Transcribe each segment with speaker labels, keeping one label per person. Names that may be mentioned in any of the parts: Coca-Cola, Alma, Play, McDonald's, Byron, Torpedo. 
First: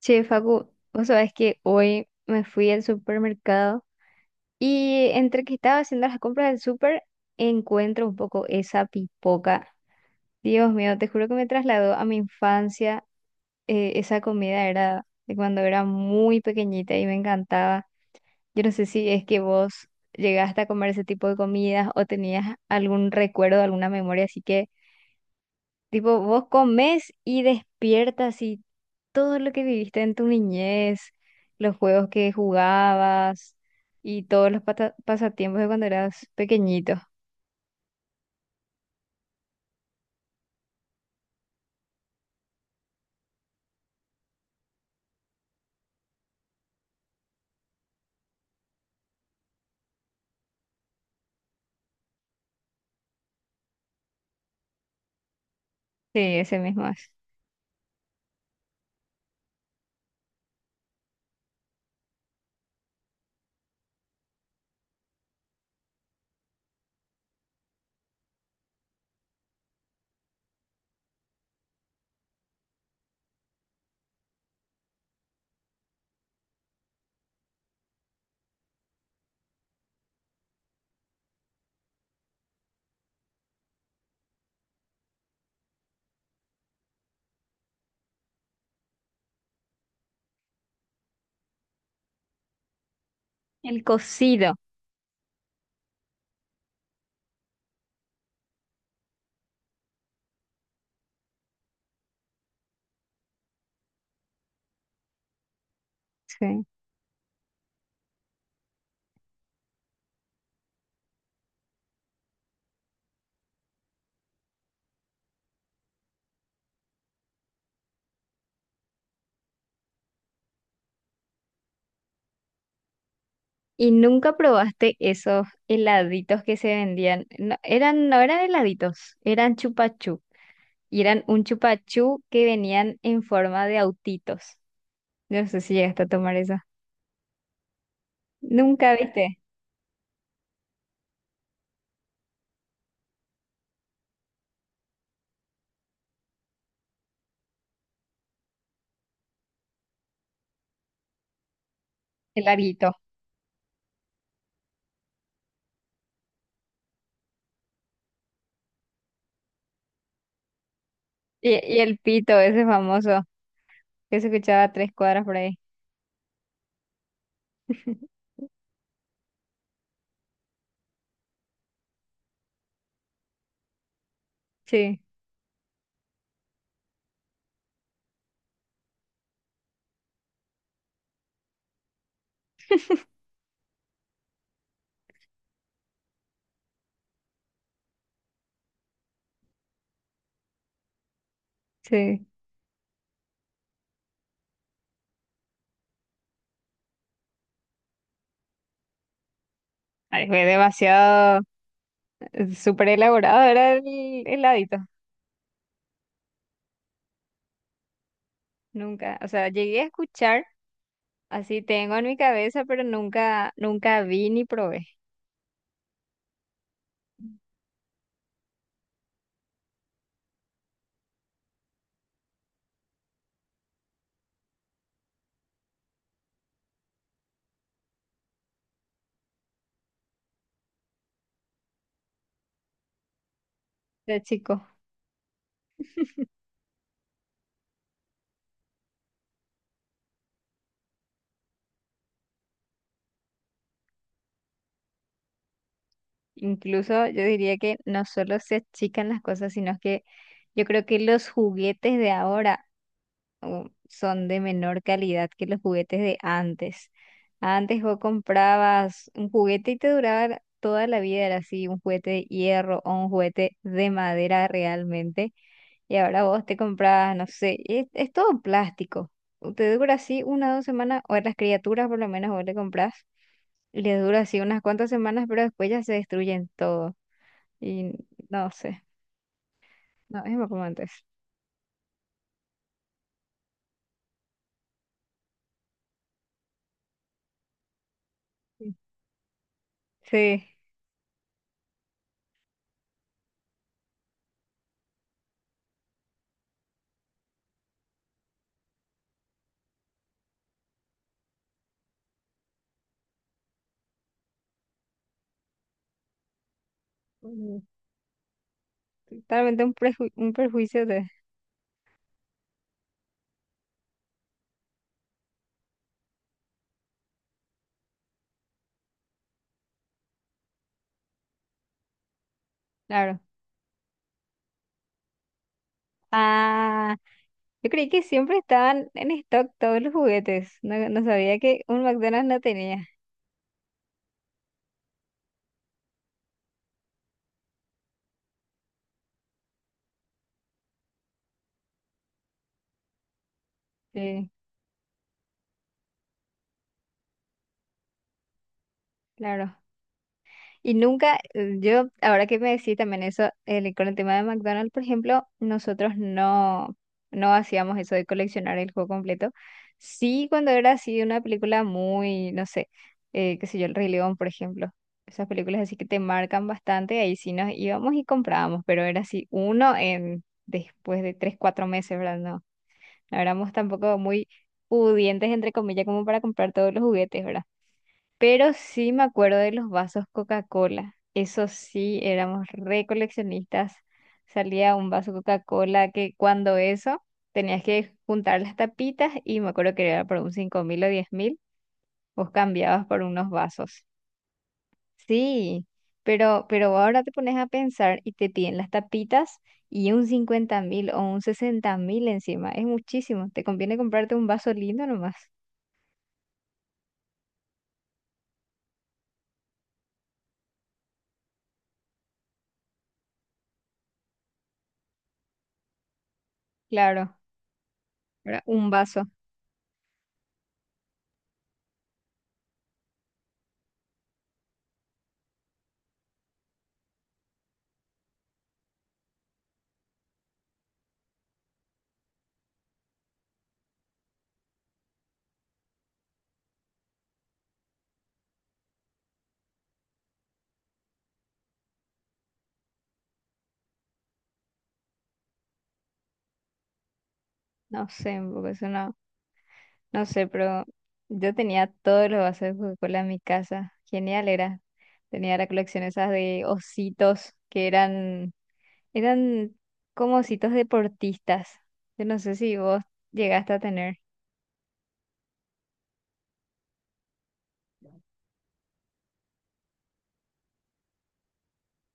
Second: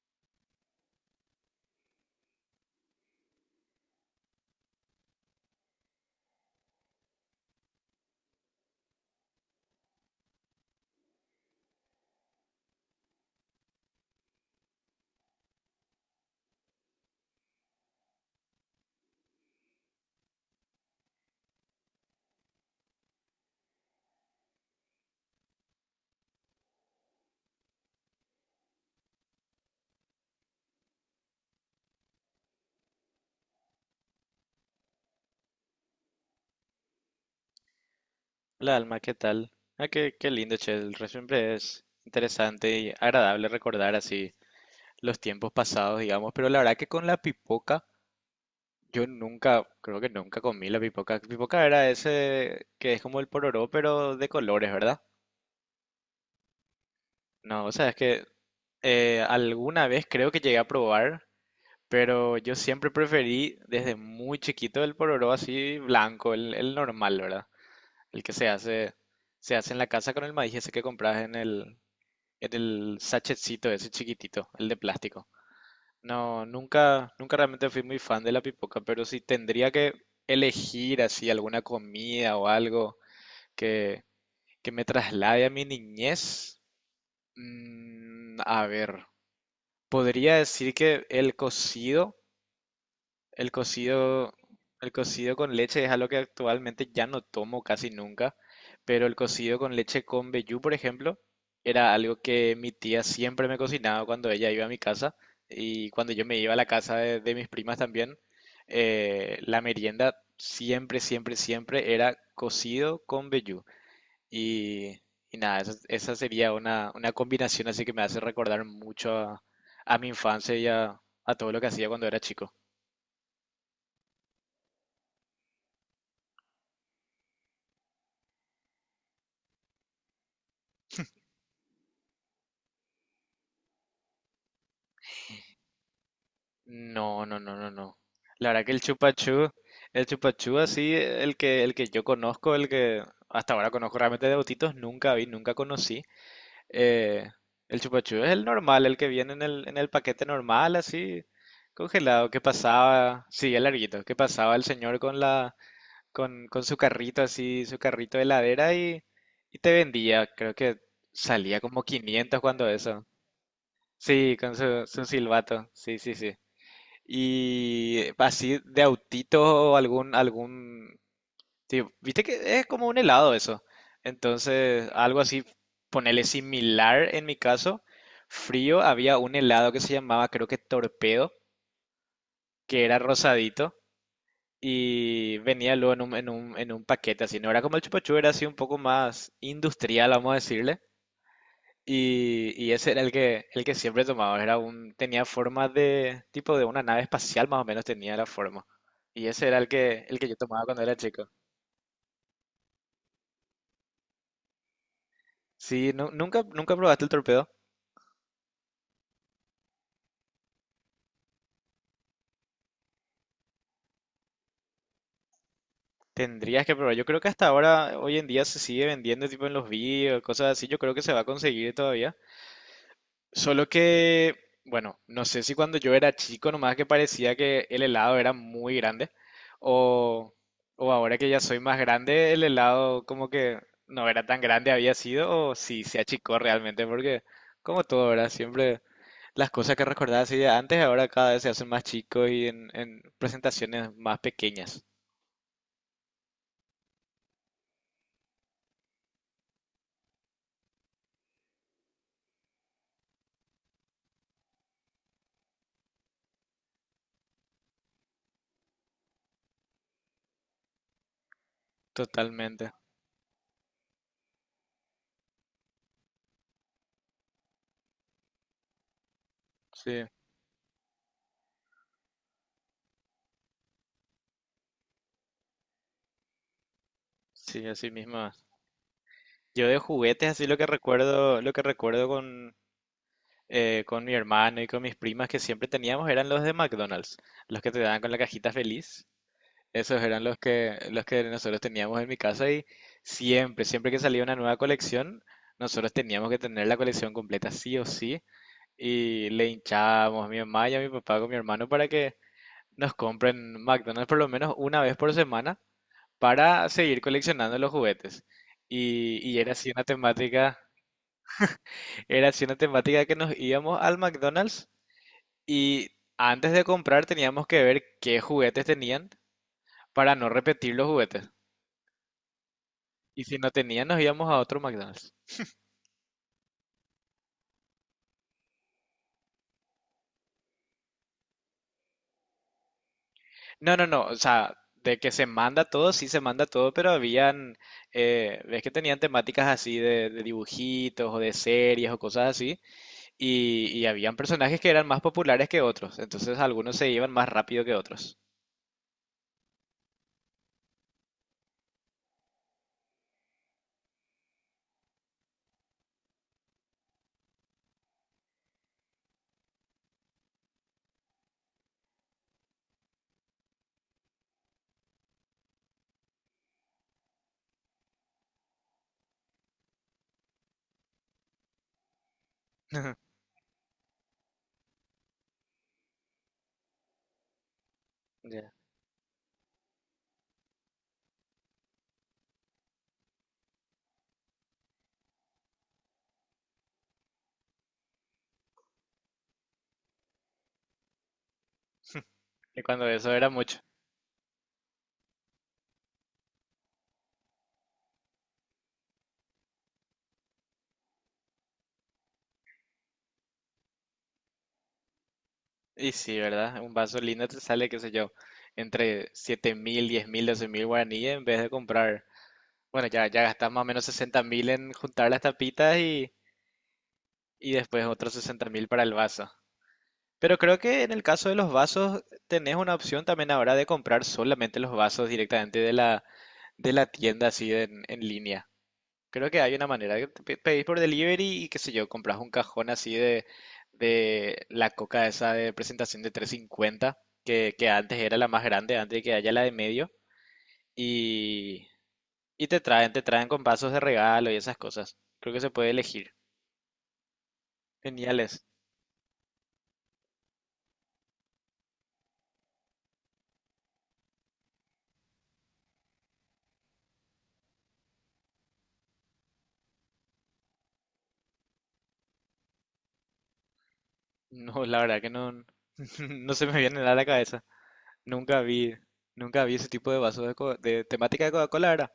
Speaker 1: Che, Facu, vos sabés que hoy me fui al supermercado y entre que estaba haciendo las compras del super, encuentro un poco esa pipoca. Dios mío, te juro que me trasladó a mi infancia. Esa comida era de cuando era muy pequeñita y me encantaba. Yo no sé si es que vos llegaste a comer ese tipo de comidas o tenías algún recuerdo, alguna memoria así que tipo, vos comés y despiertas y todo lo que viviste en tu niñez, los juegos que jugabas y todos los pasatiempos de cuando eras pequeñito.
Speaker 2: Hola Alma, ¿qué tal? Ah, qué lindo, che. Siempre es interesante y agradable recordar así los tiempos pasados, digamos. Pero la verdad que con la pipoca, yo nunca, creo que nunca comí la pipoca. Pipoca era ese que es como el pororó, pero de colores, ¿verdad?
Speaker 1: Sí, ese mismo es.
Speaker 2: No, o sea, es que alguna vez creo que llegué a probar, pero yo siempre preferí desde muy chiquito el pororó así blanco, el normal, ¿verdad? El que se hace en la casa con el maíz ese que compras en el sachetcito ese chiquitito, el de plástico. No, nunca realmente fui muy fan de la pipoca, pero si tendría que elegir así alguna comida o algo que, que me traslade a mi niñez, a ver, podría decir que El
Speaker 1: El
Speaker 2: cocido,
Speaker 1: cocido.
Speaker 2: el cocido con leche es algo que actualmente ya no tomo casi nunca, pero el cocido con leche con vellú, por ejemplo, era algo que mi tía siempre me cocinaba cuando ella iba a mi casa y cuando yo me iba a la
Speaker 1: Sí.
Speaker 2: casa de mis primas también. La merienda siempre, siempre, siempre era cocido con vellú. Y, y nada, esa sería una combinación así que me hace recordar mucho a mi infancia y a todo lo que hacía cuando era chico.
Speaker 1: ¿Y nunca probaste esos heladitos que se vendían? No eran heladitos, eran chupachú. Y eran un chupachú que venían en forma de autitos. No sé si llegaste a tomar eso.
Speaker 2: No, no, no, no, no. La verdad que el
Speaker 1: Nunca viste
Speaker 2: chupachú, el chupachú así, el que yo conozco, el que hasta ahora conozco realmente de autitos, nunca vi, nunca conocí. Eh, el chupachú es el normal, el que viene en el paquete normal, así, congelado, que
Speaker 1: el larguito.
Speaker 2: pasaba, sí, el larguito, que pasaba el señor con con su carrito así, su carrito de heladera y te vendía, creo que
Speaker 1: Y,
Speaker 2: salía
Speaker 1: y
Speaker 2: como
Speaker 1: el pito,
Speaker 2: 500
Speaker 1: ese
Speaker 2: cuando eso.
Speaker 1: famoso, que se
Speaker 2: Sí, con
Speaker 1: escuchaba a
Speaker 2: su,
Speaker 1: tres
Speaker 2: su
Speaker 1: cuadras por ahí.
Speaker 2: silbato, sí, sí, sí. Y así de autito o tipo, viste que es como un helado eso. Entonces,
Speaker 1: Sí,
Speaker 2: algo así, ponerle similar en mi caso. Frío, había un helado que se llamaba, creo que Torpedo, que era rosadito y venía luego en un paquete así. No era como el chupa chups, era así un poco más industrial, vamos a decirle.
Speaker 1: sí.
Speaker 2: Y ese era el que siempre tomaba. Tenía forma de, tipo de una nave espacial más o menos tenía la forma. Y ese era el que, el
Speaker 1: Ay,
Speaker 2: que yo
Speaker 1: fue
Speaker 2: tomaba cuando era chico.
Speaker 1: demasiado, súper elaborado era el heladito.
Speaker 2: Sí, nunca probaste el torpedo.
Speaker 1: Nunca, o sea, llegué a escuchar, así tengo en mi cabeza, pero nunca vi ni probé
Speaker 2: Tendrías que probar. Yo creo que hasta ahora, hoy en día se sigue vendiendo tipo en los vídeos, cosas así. Yo creo que se va a conseguir todavía. Solo que, bueno, no sé si cuando yo era chico nomás que parecía que el helado era muy grande o, o ahora que ya soy más grande el helado como que no
Speaker 1: de
Speaker 2: era tan
Speaker 1: chico.
Speaker 2: grande había sido o si se achicó realmente porque como todo ahora siempre las cosas que recordaba así de antes ahora cada vez se hacen más chicos y en presentaciones más pequeñas.
Speaker 1: Incluso yo diría que no solo se achican las cosas, sino que yo creo que los juguetes de ahora son de menor calidad que los juguetes de antes. Antes vos comprabas un juguete y te duraba toda la vida, era así, un juguete de
Speaker 2: Totalmente.
Speaker 1: hierro o un juguete de madera realmente. Y ahora vos te comprabas, no sé, es todo plástico. Te dura
Speaker 2: Sí,
Speaker 1: así una o dos semanas, o a las criaturas por lo menos vos le comprás, y les dura así unas cuantas semanas, pero después ya se destruyen todo.
Speaker 2: sí, así
Speaker 1: Y
Speaker 2: mismo. Es.
Speaker 1: no sé,
Speaker 2: Yo de
Speaker 1: no,
Speaker 2: juguetes así
Speaker 1: es como antes.
Speaker 2: lo que recuerdo con mi hermano y con mis primas que siempre teníamos eran los de McDonald's, los que te daban con la cajita
Speaker 1: Sí.
Speaker 2: feliz. Esos eran los
Speaker 1: Sí,
Speaker 2: que, los que nosotros teníamos en mi casa y siempre, siempre que salía una nueva colección, nosotros teníamos que tener la colección completa sí o sí y le hinchábamos a mi mamá y a mi papá con mi hermano para que nos compren McDonald's por lo menos una vez por semana para seguir coleccionando
Speaker 1: mm,
Speaker 2: los juguetes. Y era
Speaker 1: totalmente
Speaker 2: así una
Speaker 1: un
Speaker 2: temática,
Speaker 1: perjuicio.
Speaker 2: era así una temática que nos íbamos al McDonald's. Y antes de comprar teníamos que ver qué juguetes tenían para no repetir los juguetes.
Speaker 1: Claro.
Speaker 2: Y si no tenían, nos íbamos a otro McDonald's.
Speaker 1: Ah, yo creí que siempre estaban en stock todos los juguetes. No, no sabía que un McDonald's no tenía.
Speaker 2: No, no, no. O sea, de que se manda todo, sí se manda todo, pero habían, ves que tenían temáticas así de dibujitos o de series o cosas así. Y habían
Speaker 1: Sí,
Speaker 2: personajes que eran más populares que otros. Entonces algunos se iban más rápido que otros.
Speaker 1: claro. Y nunca, yo, ahora que me decís también eso, con el tema de McDonald's, por ejemplo, nosotros no hacíamos eso de coleccionar el juego completo. Sí, cuando era así una película muy, no sé, qué sé yo, El Rey León, por ejemplo. Esas películas así que te marcan bastante, ahí sí nos íbamos y comprábamos, pero era así uno en después de tres, cuatro meses, ¿verdad? No, no éramos tampoco muy pudientes, entre comillas, como para comprar todos los juguetes, ¿verdad?
Speaker 2: Ya.
Speaker 1: Pero sí me acuerdo de los vasos Coca-Cola. Eso sí, éramos re coleccionistas. Salía un vaso Coca-Cola que cuando eso tenías que juntar las tapitas y me acuerdo que era por un 5.000 o 10.000, vos
Speaker 2: Y
Speaker 1: cambiabas
Speaker 2: cuando
Speaker 1: por
Speaker 2: eso
Speaker 1: unos
Speaker 2: era mucho.
Speaker 1: vasos. Sí, pero ahora te pones a pensar y te piden las tapitas y un 50.000 o un 60.000 encima. Es muchísimo. Te conviene comprarte un vaso lindo nomás.
Speaker 2: Y sí, ¿verdad? Un vaso lindo te sale, qué sé yo, entre 7.000 10.000 12.000 guaraníes en vez de comprar. Bueno, ya, ya gastas más o menos 60.000 en juntar las tapitas y,
Speaker 1: Claro,
Speaker 2: y después otros
Speaker 1: ¿verdad?
Speaker 2: 60.000
Speaker 1: Un
Speaker 2: para el
Speaker 1: vaso.
Speaker 2: vaso. Pero creo que en el caso de los vasos tenés una opción también ahora de comprar solamente los vasos directamente de la tienda así en línea. Creo que hay una manera de pedís por delivery y qué sé yo, compras un cajón así de la coca esa de presentación de 350, que antes era la más grande, antes de que haya la de medio, y, y te traen con vasos de regalo y esas cosas. Creo que se puede elegir.
Speaker 1: No sé,
Speaker 2: Geniales.
Speaker 1: porque eso no. No sé, pero yo tenía todos los vasos de Coca-Cola en mi casa. Genial era. Tenía la colección esas de ositos que eran como ositos deportistas. Yo no sé si vos llegaste a tener.
Speaker 2: No, la verdad que no, no se me viene nada a la cabeza. Nunca vi, nunca vi ese tipo de vasos de temática de Coca-Cola, ¿verdad?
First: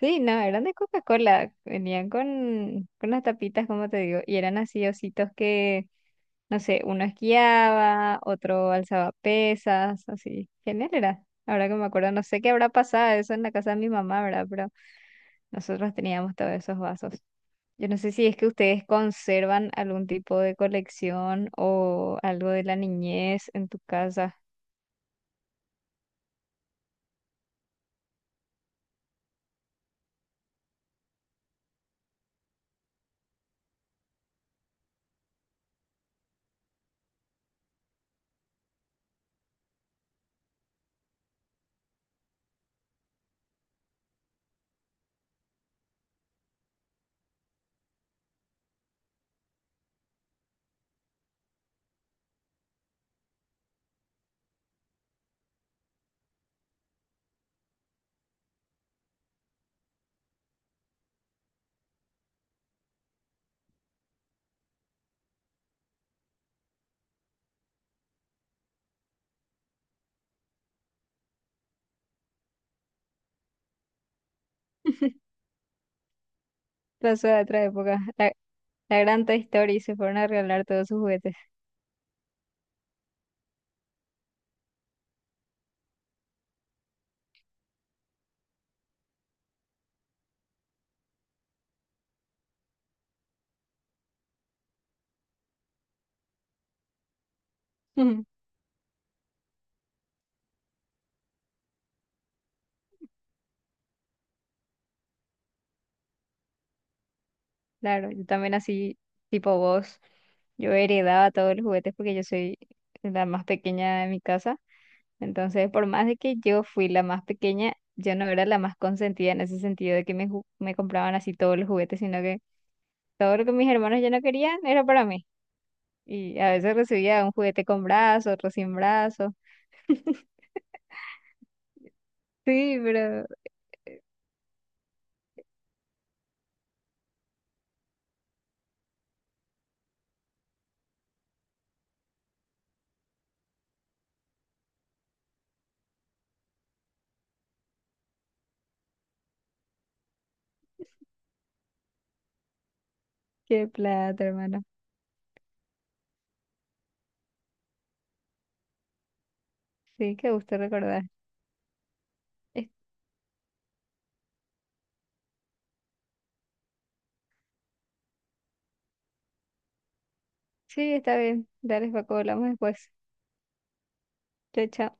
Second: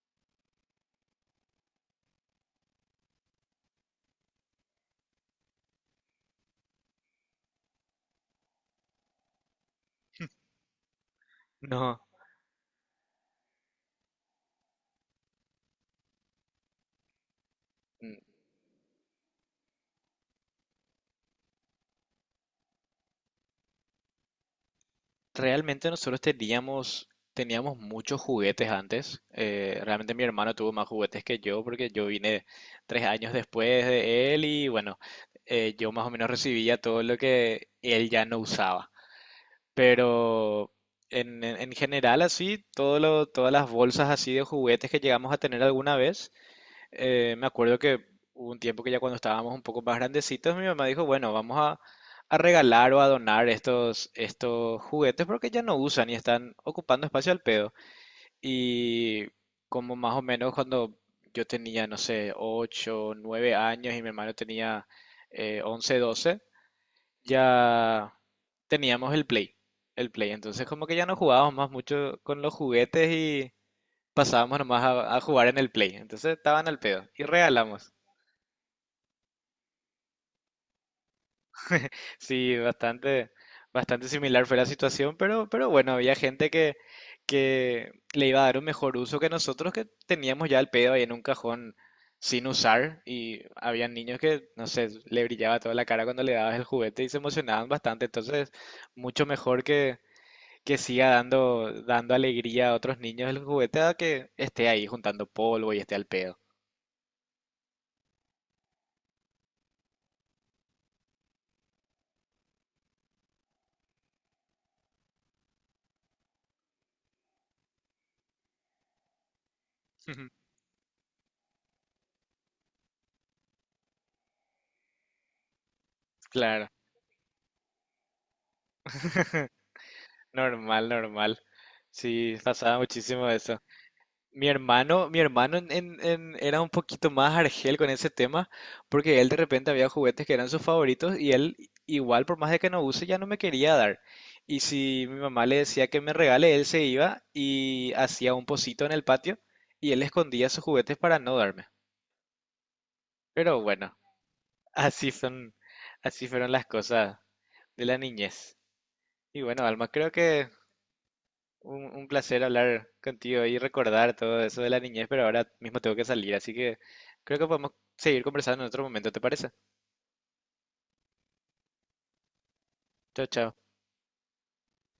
Speaker 1: Sí, no, eran de Coca-Cola. Venían con las tapitas, como te digo, y eran así ositos que, no sé, uno esquiaba, otro alzaba pesas, así. Genial era. Ahora que me
Speaker 2: No.
Speaker 1: acuerdo, no sé qué habrá pasado eso en la casa de mi mamá, ¿verdad? Nosotros teníamos todos esos vasos. Yo no sé si es que ustedes conservan algún tipo de colección o algo de la niñez en tu casa.
Speaker 2: Realmente nosotros teníamos muchos juguetes antes. Realmente mi hermano tuvo más juguetes que yo porque yo vine 3 años después de él y bueno, yo más o menos recibía todo lo que él ya no usaba. Pero en general así, todas las bolsas así de juguetes que llegamos a tener alguna vez. Me acuerdo que hubo un tiempo que ya cuando estábamos un poco más grandecitos, mi mamá dijo, bueno, vamos a regalar o a donar estos juguetes porque ya no usan y están ocupando espacio al pedo. Y como más o menos cuando yo tenía, no sé, 8 9 años y mi hermano tenía 11, 12, ya teníamos el Play. El Play. Entonces como que ya no jugábamos más mucho con los juguetes y pasábamos nomás a jugar en el Play. Entonces estaban al pedo y
Speaker 1: Pasó de otra
Speaker 2: regalamos.
Speaker 1: época. La gran Toy Story se fueron a regalar todos sus juguetes.
Speaker 2: Sí, bastante similar fue la situación, pero bueno, había gente que le iba a dar un mejor uso que nosotros que teníamos ya el pedo ahí en un cajón sin usar y había niños que, no sé, le brillaba toda la cara cuando le dabas el juguete y se emocionaban bastante, entonces mucho mejor que, siga dando alegría a otros niños el juguete a que esté ahí juntando polvo y esté al pedo.
Speaker 1: Claro, yo también así, tipo vos. Yo heredaba todos los juguetes porque yo soy la más pequeña de mi casa. Entonces, por más de que yo fui la más pequeña, yo no era la más consentida en ese sentido de que me compraban así todos los juguetes, sino que. Todo lo que mis hermanos ya no querían era para mí. Y a
Speaker 2: Claro,
Speaker 1: veces recibía un juguete con brazo, otro sin brazo.
Speaker 2: normal, normal. Sí, pasaba
Speaker 1: Sí, pero
Speaker 2: muchísimo eso. Mi hermano era un poquito más argel con ese tema, porque él de repente había juguetes que eran sus favoritos y él igual por más de que no use ya no me quería dar. Y si mi mamá le decía que me regale, él se iba y hacía un pocito en el patio y él escondía sus juguetes para no darme. Pero
Speaker 1: qué
Speaker 2: bueno,
Speaker 1: plata, hermano.
Speaker 2: así son, así fueron las cosas de la niñez. Y bueno, Alma, creo
Speaker 1: Sí, qué
Speaker 2: que
Speaker 1: gusto recordar.
Speaker 2: Un placer
Speaker 1: Es-
Speaker 2: hablar contigo y recordar todo eso de la niñez, pero ahora mismo tengo que salir, así que creo que podemos seguir conversando en otro momento, ¿te parece?
Speaker 1: Sí, está bien. Dale, Paco, hablamos después.
Speaker 2: Chao, chao.
Speaker 1: Chao, chao.